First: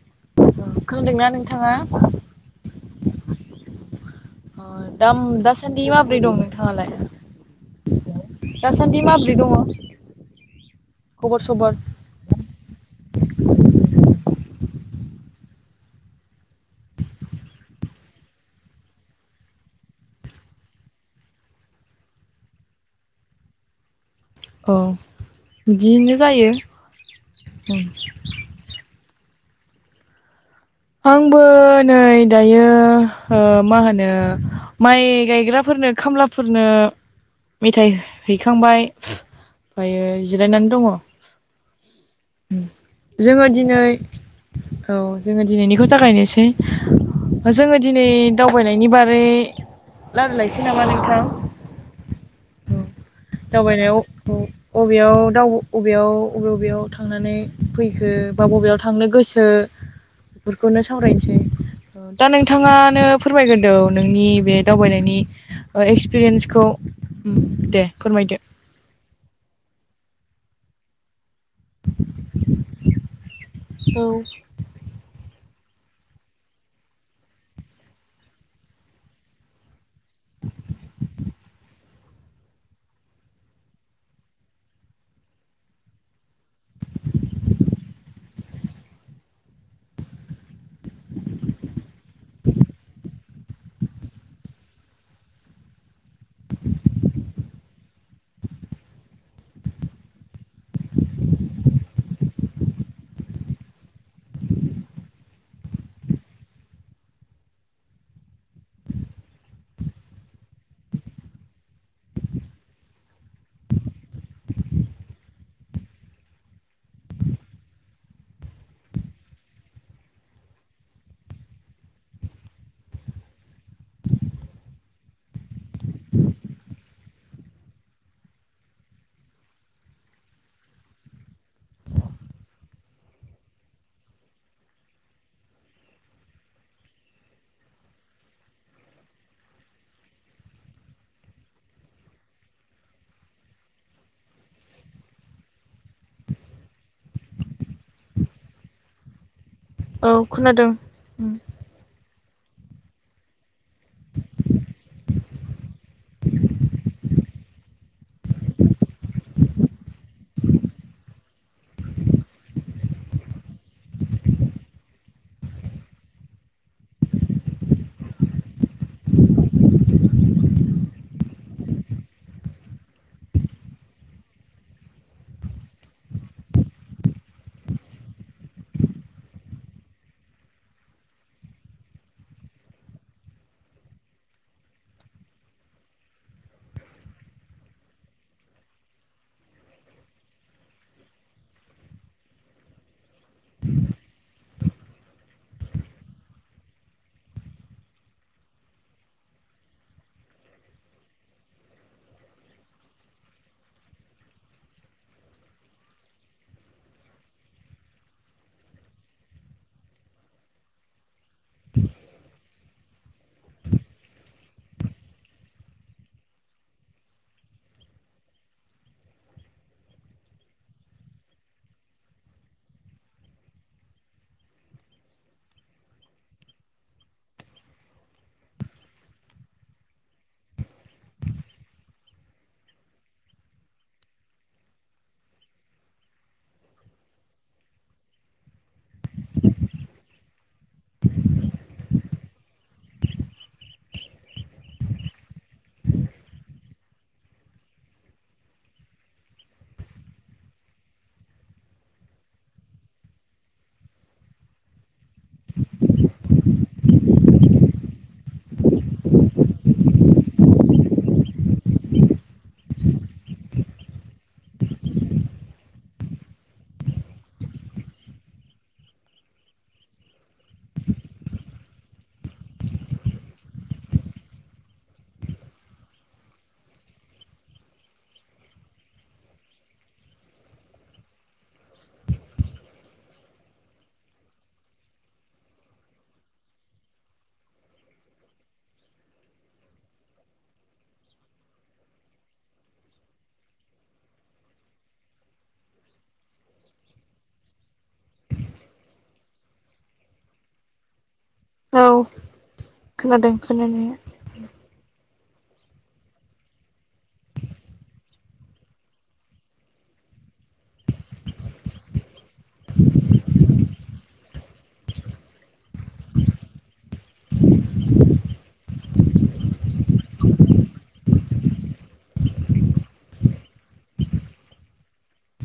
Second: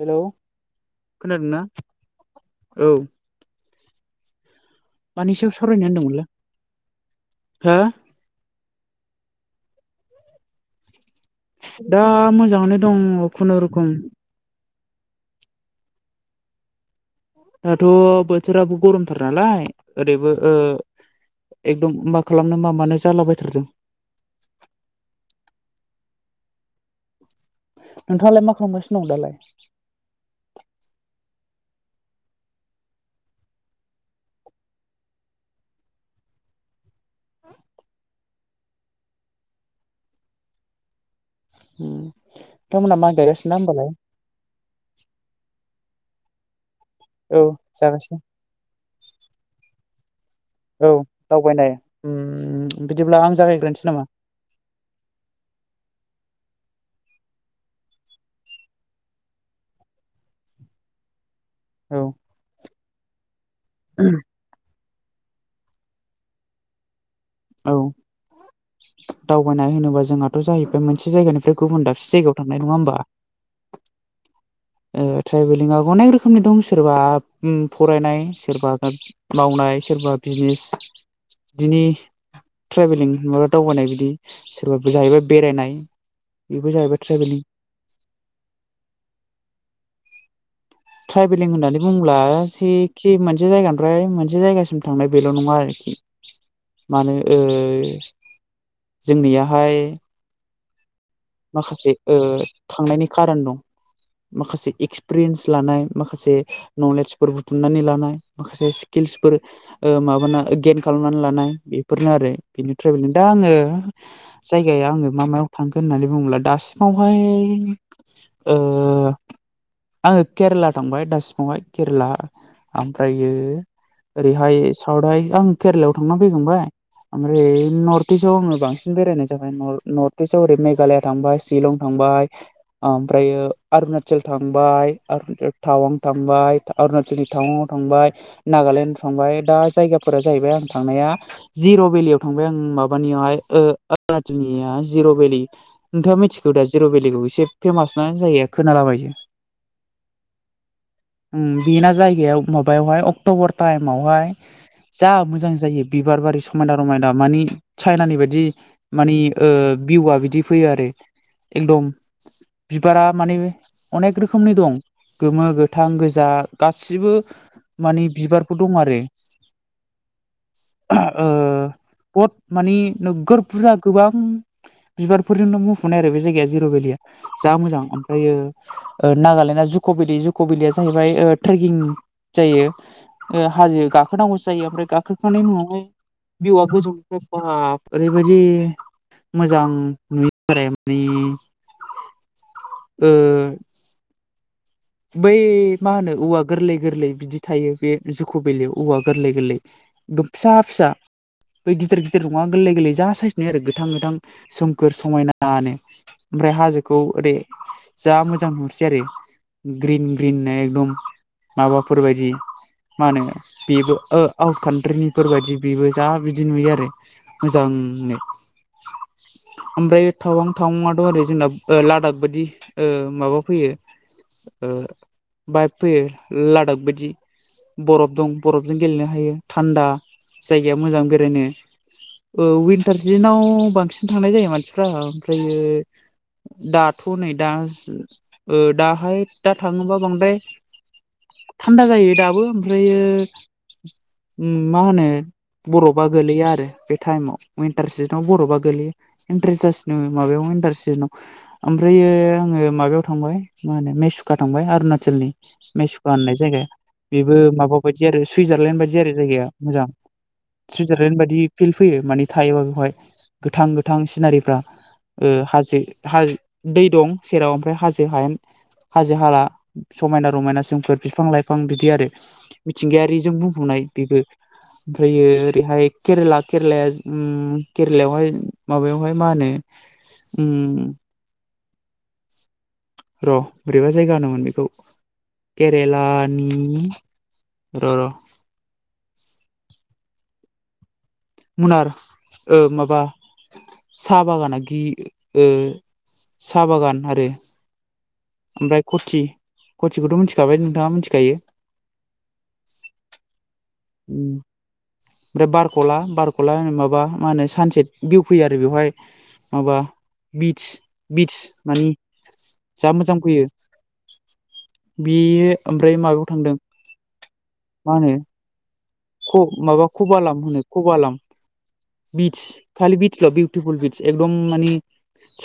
Hello ओ खोनादोंना नोंथाङा औ दाम मानि सायाव दासान्दि सावरायनो माब्रै होनदोंमोनलाय दं नोंथाङालाय? हो दासान्दि माबोरै दङ खबर सबर दा मोजाङनो दङ खुनुरुखुम दाथ' बोथोराबो गरमथार नालाय ओरैबो ओ एकदम मा खालामनो मा मानो जालाबायथारदों औ बिदियनो जायो नोंथाङालाय मा खालामगासिनो दं दालाय आंबो नै दायो मा होनो माइ गायग्राफोरनो खामला फोरनो मेथाइ हैखांबाय ओमफ्रायो जिरायनानै उम उम दङ नोंथांमोनहा माइ जोङो गायगासिनो ना दिनै होमबालाय औ जोङो दिनैनिखौ जागायनोसै औ जोङो दिनै जागासिनो दावबायनायनि बारै रजायलायनोसै नामा औ दावबायनाय उम नोंथां बिदिब्ला आं जागायग्रोनोसै दावबायनायाव नामा औ बबेयाव दाउ बबेयाव बबे बबेयाव थांनानै फैखो बा बबेयाव थांनो गोसो बेफोरखौनो सावरायनोसै औ दा नोंथाङानो फोरमायग्रोदो औ नोंनि बे दावबायनायनि एक्सपिरियेन्सखौ उम औ दे फोरमायदो। दावबायनाय होनोबा जोंहाथ' जाहैबाय मोनसे जायगानिफ्राय गुबुन दाबसे जायगायाव थांनाय नङा होमबा? औ ट्रेभेलिंआ अनेक रोखोमनि दं सोरबा फरायनाय सोरबा मावनाय सोरबा बिजनेस बिदिनि ट्रेभेलिं माबा दावबायनाय बिदि सोरबफोर जाहैबाय बेरायनाय बेबो जाहैबाय ट्रेभेलिं [inaudible] ट्रेभेलिं होननानै बुङोब्ला जिखि मोनसे जायगानिफ्राय मोनसे जायगासिम थांनाय बेल' नङा आरोखि। मानो ओ जोंनियाहाय माखासे ओ थांनायनि कारन दं। माखासे एक्सपिरियेन्स लानाय माखासे नलेजफोर बुथुमनानै लानाय माखासे स्किल्सफोर ओ माबाना गेेन खालामनानै लानाय बेफोरनो आरो बेनि ट्रेभेलिं दा आङो जायगाया आङो मा मायाव थांखो होननानै बुंङोब्ला दासिमावहाय ओ आङो केरेला थांबाय दा सिमावहाय केरेला ओमफ्रायो ओरैहाय साउथहाय आं केरेलायाव थांना फैखांबाय ओमफ्राय नर्थ इस्टआव आङो बांसिन बेरायनाय जाबाय नर्थ इस्टआव ओरै मेघालया थांबाय शिलं थांबाय ओमफ्रायो अरुणाचल थांबाय टावां थांबाय अरुणाचलनि टावांयाव थांबाय नागालेण्डआव थांबाय दा जायगाफोरा जाहैबाय आं थांनाया जिर' भेलियाव थांबाय आं माबानियावहाय अरुणचनिया जिर' भेलि नोंथाङा मिथिखौ दा जिर' भेलिखौ एसे फेमास ना जायगाया खोनालाबायो औ खोनादों उम। बेना जायगायाव माबायावहाय अक्ट'बर टाइमावहाय जा मोजां जायो बिबार बारि समायना रमायना मानि चाइनानि बायदि मानि भिउआ बिदि फैयो आरो एकदम बिबारा माने अनेक रोखोमनि दं गोमो गोथां गोजा गासिबो माने बिबारफोर दं आरो ओ बहद मानि नोगोर बुरजा गोबां बिबार फोरजोंनो मुंफुनाय आरो बे जायगाया जिर' भेलिया जा मोजां ओमफ्रायो नागालेण्डआ जुक' भेलि जुक' भेलिया जाहैबाय ट्रेकिं जायो हाजो गाखोनांगौ जायो ओमफ्राय गाखो खांनायनि उनावहाय भिउआ गोजौनिफ्राय बाब ओरैबायदि मोजां नुयो [inaudible] मानि ओ बै मा होनो औवा गोरलै गोरलै बिदि थायो बे जुख' बेलियाव औवा गोरलै गोरलै एकदम फिसा फिसा बै गिदिर गिदिर नङा गोरलै गोरलै जा सायज नुयो आरो गोथां गोथां सोमखोर समायनानो। ओमफ्राय हाजोखौ ओरै जा मोजां नहुरसै आरो ग्रिन ग्रिननो एकदम माबाफोर बायदि मा होनो बेबो आउट कान्ट्रिनिफोरबायदि बेबो जा बिदि नुयो आरो। मोजांनो ओमफ्राय थावां थावां आथ ओरै जोंना लादाख बायदि माबा फैयो ओ बाय फैयो लादाख बायदि बरफ दं बरफजों गेलेनो हायो थान्दा जायगाया मोजां बेरायनो विनटार सिजेनाव बांसिन थांनाय जायो मानसिफ्रा ओमफ्रयो दाथ नै दा ओ दाहाय दा थाङोबा बांदाय थान्दा जायो दाबो ओमफ्रायो उम मा होनो बरबा गोल्लैयो आरो बे टाइमाव विनटार सिजोनाव बरबा गोगलैयो इन्ट्रे माबायाव इन्टारे ओमफ्रायो आङो माबायाव थांबाय मा होनो मेस थांबाय अरुणाचलनि मेसुखा होननाय जायगाया बेबो माबा बायदि आरो सुइजारलेण्ड बायदि आरो जायगाया मोजां सुइजारलेण्ड बायदि फिल्ड फैयो माने थायोबा बेवहाय गोथां गोथां सिनारिफ्रा ओ हाजो दै दं सेराव ओमफ्राय हाजो हायेन हाजो हाला समायना रमायना सोमफोर बिफां लाइफां बिदि आरो मिथिंगायारिजों बुंहनाय बेबो ओमफ्रायो ओरैहाय केरेला केरेलाया उम केरेलायावहाय माबायावहाय मा होनो उम र बोरैबा जायगा होनोमोन बेखौ? केरेलानि र र मुनार ओ माबा साहा बागाना गि ओ साहा बागान आरो ओमफ्राय कथि कथिखौथ मिथिखाबाय नोंथाङा मिथिखायो औ खोनादों खोनानाया ओमफ्राय बारखला बारखला माबा मा होनो सानसेट भिउ फैयो आरो बेवहाय माबा बित बित्च मानि जा मोजां फैयो। बेयो ओमफ्राय माबायाव थांदों मा होनो? ख माबा खबाल होनो खबाललाम बिच खालि बिचल बिउटिफुल बिच एकदम मानि?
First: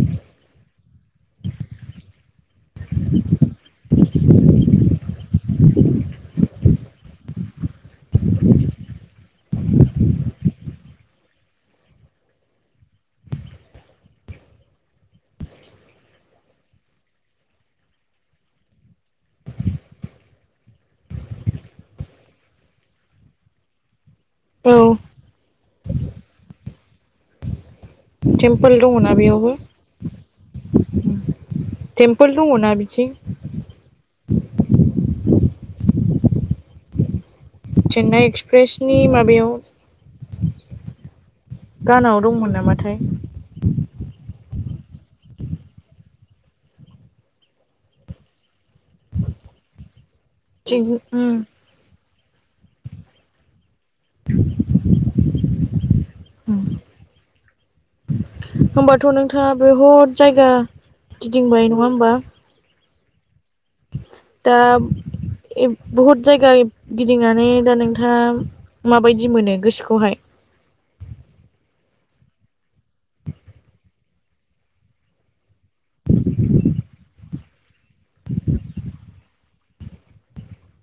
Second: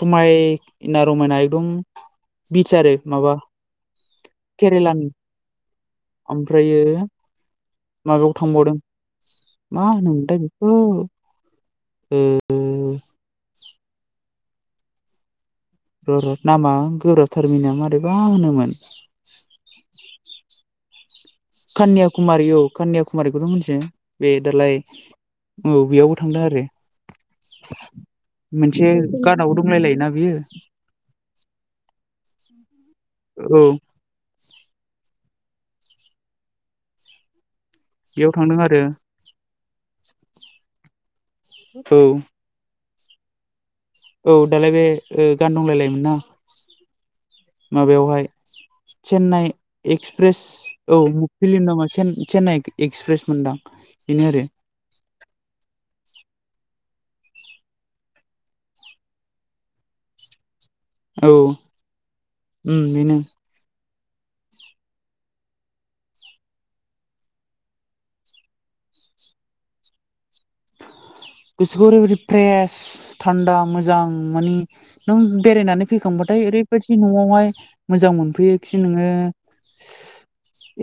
समायना रमायना एकदम बिस आरो माबा केरलानि ओमफ्रायो माबायाव थांबावदों मा होनोमथाय बेखौ [unintelligible] र र नामा गोब्राब थारमिना मारैबा होनोमोन कन्याकुमारि औ कन्याकुमारिखौथ मिथि बे औ दालाय औ बेयावबो थांदों आरो टेम्पोल मोनसे दङना बेयावबो गानाव दंलाय लायोना बियो टेम्पोल दङ ना बिथिं औ चेन्नाइ बेयाव थांदों आरो एक्सप्रेसनि माबायाव औ गानाव दंमोन नामाथाय औ दालाय बे ओ गान दंलायलायोमोन ना माबायावहाय चेन्नाइ एक्सप्रेस थिग औ उम मुखिलि नामा चेन्नाइ एक्सप्रेस मोनदां बेनो आरो। उम होमबाथनोंथाङा बहुद जायगा औ गिदिंबाय नंङा होमबा उम बेनो दा बहुद जायगा गिदिंनानै दा नोंथाङा माबायदि मोनो गोसोखौहाय? गोसोखौ ओरैबायाददि फ्रेस थान्दा मोजां मोन नों बेरायनानै फैखांबाथाय ओरैबायदि नआवहाय मोजां मोनफैयोखि नोङो।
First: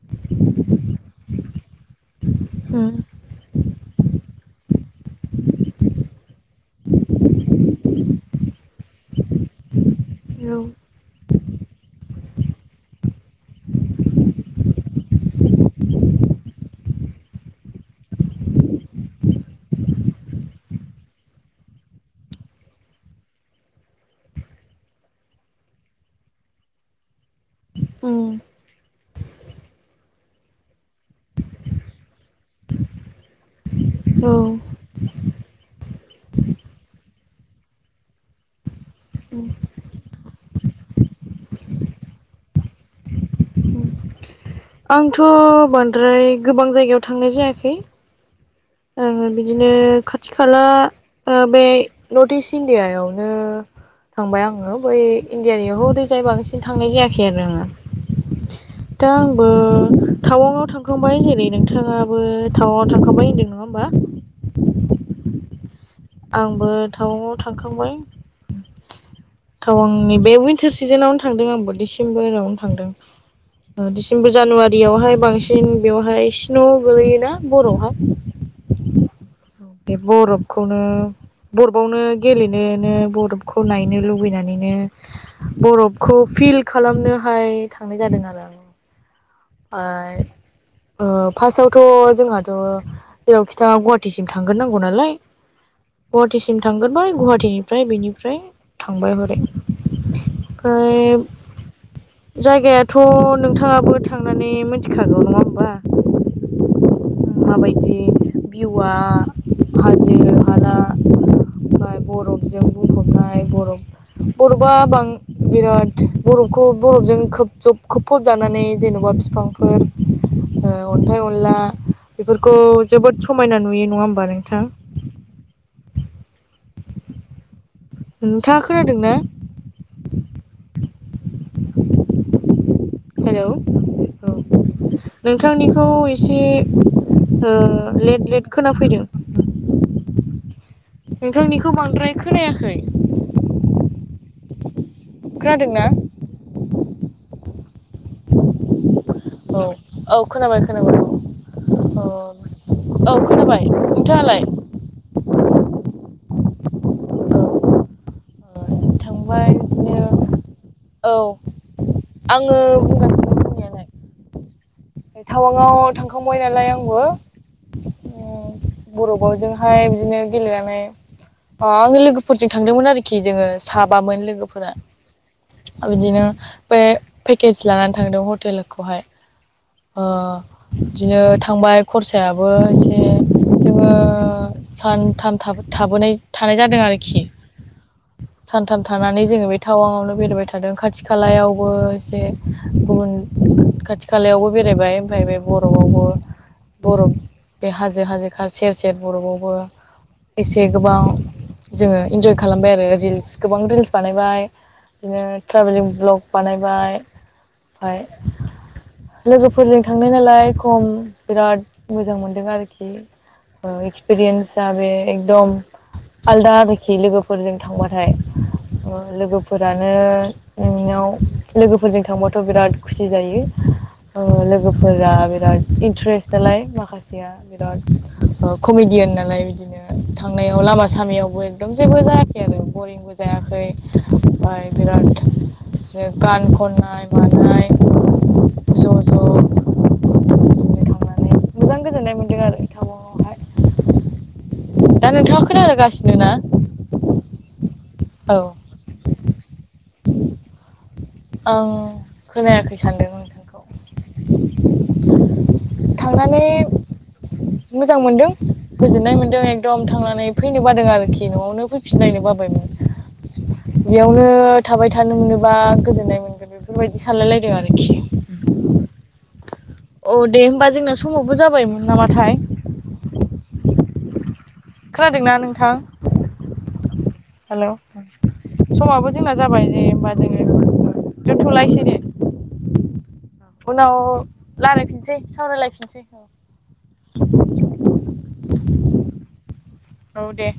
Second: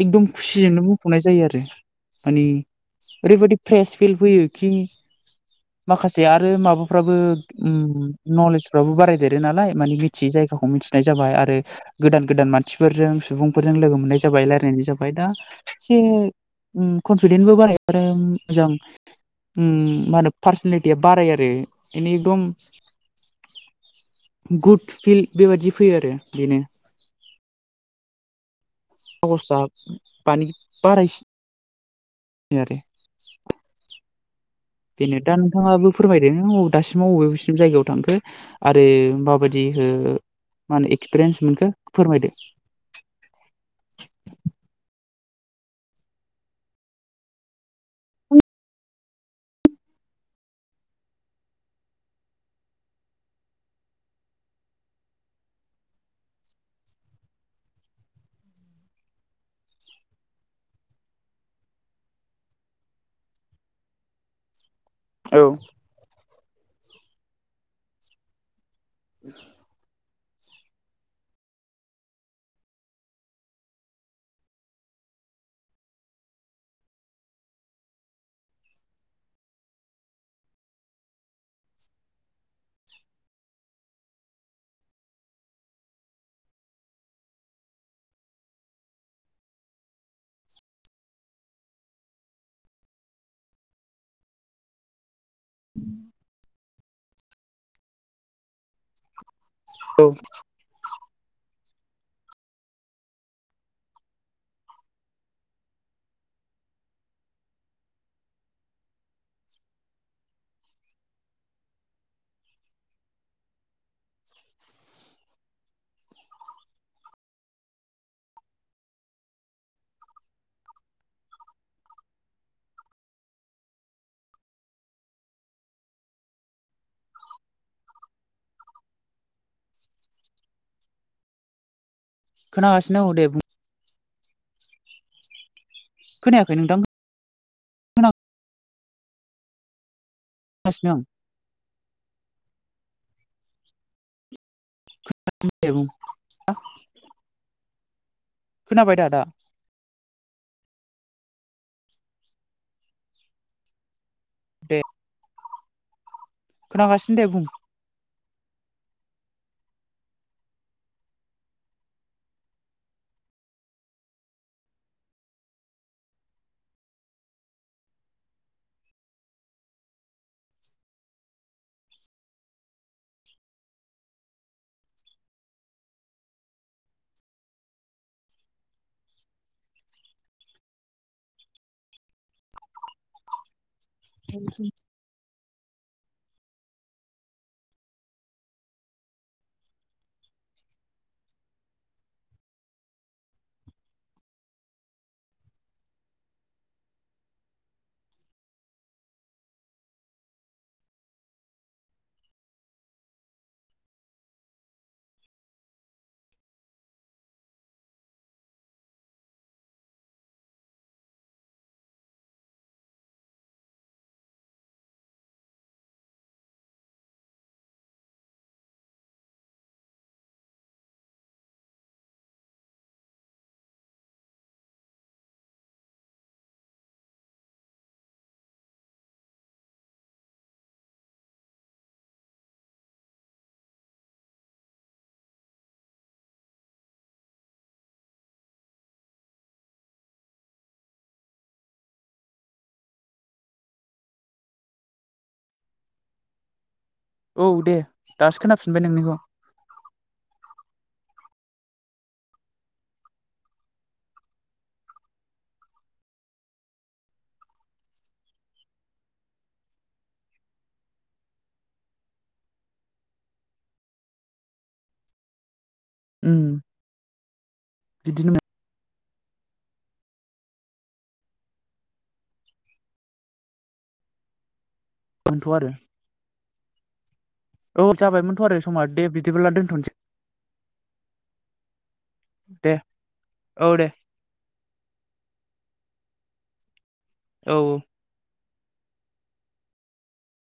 एकदम खुसिजोंनो बुंफ'नाय जायो आरो माने, उम ओरैबायादि फ्रेस फिल फैयो खि [inaudible] माखासे आरो माबाफ्राबो नलेजफ्राबो बारायदेरो नालाय मि थि जायगाखौ मिथिनाय जाबाय आरो गोदान गोदान मानसिफोरजों सुबुंफोरजों लोगो मोननाय जाबाय रायजलायनाय जाबाय दा जों कनफिदेन्सबो बाराय आरो मोजां मा होनो पार्सनेलिटिया बाराय आरो इनि एकदम गुड फिल बेबादि फैयो आरो बेनो। उम खसाब बानि बारायसिनो आरो औ बेेनो दा नोंथाङाबो फोरमायदों बबे दासिमाव बबेसिम जायगायाव थांखो। आरो माबायदिहै माने एक्सपिरियेन्स मोनखो फोरमायदो। आंथ' बांद्राय गोबां जायगायाव थांनाय जायाखै, बिदिनो खाथि खाला बे नर्थ इस्ट इण्डियायावनो थांबाय आङो बै इण्डियानि हरै जायगासिम थांनाय जायाखै आरो आङो। दा आंबो टावाङाव थांखांबाय जेरै नोंथाङाबो टावाङाव थांखांबाय होनदोंमोन। नङा होमबा औ आंबो टाउनाव थांखांबाय, ए [unintelligible] बे उइनटार सिज'नावनो थांदों आंबो डिसेम्बरावनो थांदों। डिसेम्बर जानुवारियावहाय बांसिन बेवहाय स्न' गोलैयोना बर'हा बे बरफखौनो बरफआवनो गेलेनोनो बरफखौ नायनो लुबैनानैनो, बरफखौ फिल खालामनोहाय थांनाय जादों आरो आं। आइ ओ फार्स्टावथ' जोंहाथ' जेरावखि थाङा गुवाहाटिसिम थांग्रो नांगौ नालाय, गुवाहाटिसिम थांग्रबाय गुवाहाटटिनिफ्राय बेनिफ्राय थांबाय हरै औ [unintelligible] जायगायाथ' नोंथाङाबो थांनानै मिथिखागौ नङा होमबा माबायदि भिउआ हाजो हाला, ओमफ्राय बरफजों बुंफबनाय बरफ बरफआ बां बिराद बरफखौ बरफजों खोबजब खोबफबजानानै जेन'बा बिफांफोर, ओ अन्थाइ अनला बेफोरखौ जोबोद समायना नुयो नङा होमबा नोंथां नोंथाङा खोनादों ना? खोनास हेलौ औ नोंथांनिखौ एसे खोनायाखै नोंथां ओ लेट लेट खोनाफैदों। [unintelligible] नोंथांनिखौ बांद्राय खोनायाखै दे बुं खोनादोंना खोनाबाय दा आदा औ औ खोनाबाय खोनाबाय औ अ औ खोनाबाय नोंथाङालाय, दे खोनागासिनो दे बुं थांबाय बिदिनो औ आङो बुंगासिनो टावाङाव थांखांबाय नालाय आंबो बर' बावजोंहाय बिदिनो गेलेनानै अ आङो लोगोफोरजों थांदोंमोन आरोखि जोङो साबामोन लोगोफोरा बिदिनो बे पेकेज लानानै थांदों हटेलखौहाय अ बिदिनो थांबाय खरसायाबो एसे जोङो सानथाम था थाबोनाय थानाय जादों आरोखि [inaudible] सानथाम थानानै जोङो बे टावांआवनो बेरायबाय थादों खाथि खालायावबो एसे गुबुन खाथि खालायावबो बेरायबाय ओमफाय बे बर'बावबो बरफ बे हाजो हाजो खार सेर सेर बरबावबो एसे गोबां जोङो इन्जय खालामबाय आरो रिल्स गोबां रिल्स बानायबाय बिदिनो ट्रेभेलिं ब्लग बानायबाय ओमफाय लोगोफोरजों थांनाय नालाय खम बिराद मोजां मोनदों आरोखि एक्सपिरियेन्सा बे एकदम आलदा आरोखि लोगोफोरजों थांबाथाय लोगोफोरानो नोंनाव लोगोफोरजों थांबाथ' बिराद खुसि जायो ओ लोगोफोरा बिराद इन्ट्रेस्ट नालाय माखासे ना बिराद ओ कमेडियान नालाय बिदिनो थांनायाव लामा सामयावबो एकदम जेबो जायाखै आरो बरिं बो जायाखै ओमफ्राय बिराद गान खननाय मानाय ज' ज' गोजोन्नाय मोनदों आरो टावाङावहाय दा नोंथाङा खोनागासिनो ना औ दे औ दासो खोनाफिनबाय नोंनिखौ आं खोनायाखै सानदों नोंथांखौ थांनानै मोजां मोनदों गोजोननाय मोन्दों एकदम थांनानै फैनो बादों आरोखि न'आवनो फैफिनलायनो बाबायमोन बेयावनो थाबाय थानो मोनोबा गोजोननाय उम मोनगोन बेफोरबायदि सानलाय लायदों आरोखि बिदिनो औ दे हबा जोंना समावबो जाबायमोन नामाथाय खोनादोंना मोनथ' आरो नोंथां? हेल' औ जाबाय समाबो जोंना जाबाय जे होमबा जोङो दोन्थ'लायनोसै दे। दे औ दे उनाव लारायफिनसै सावरायलायफिनसै औ औ [unintelligible] औ दे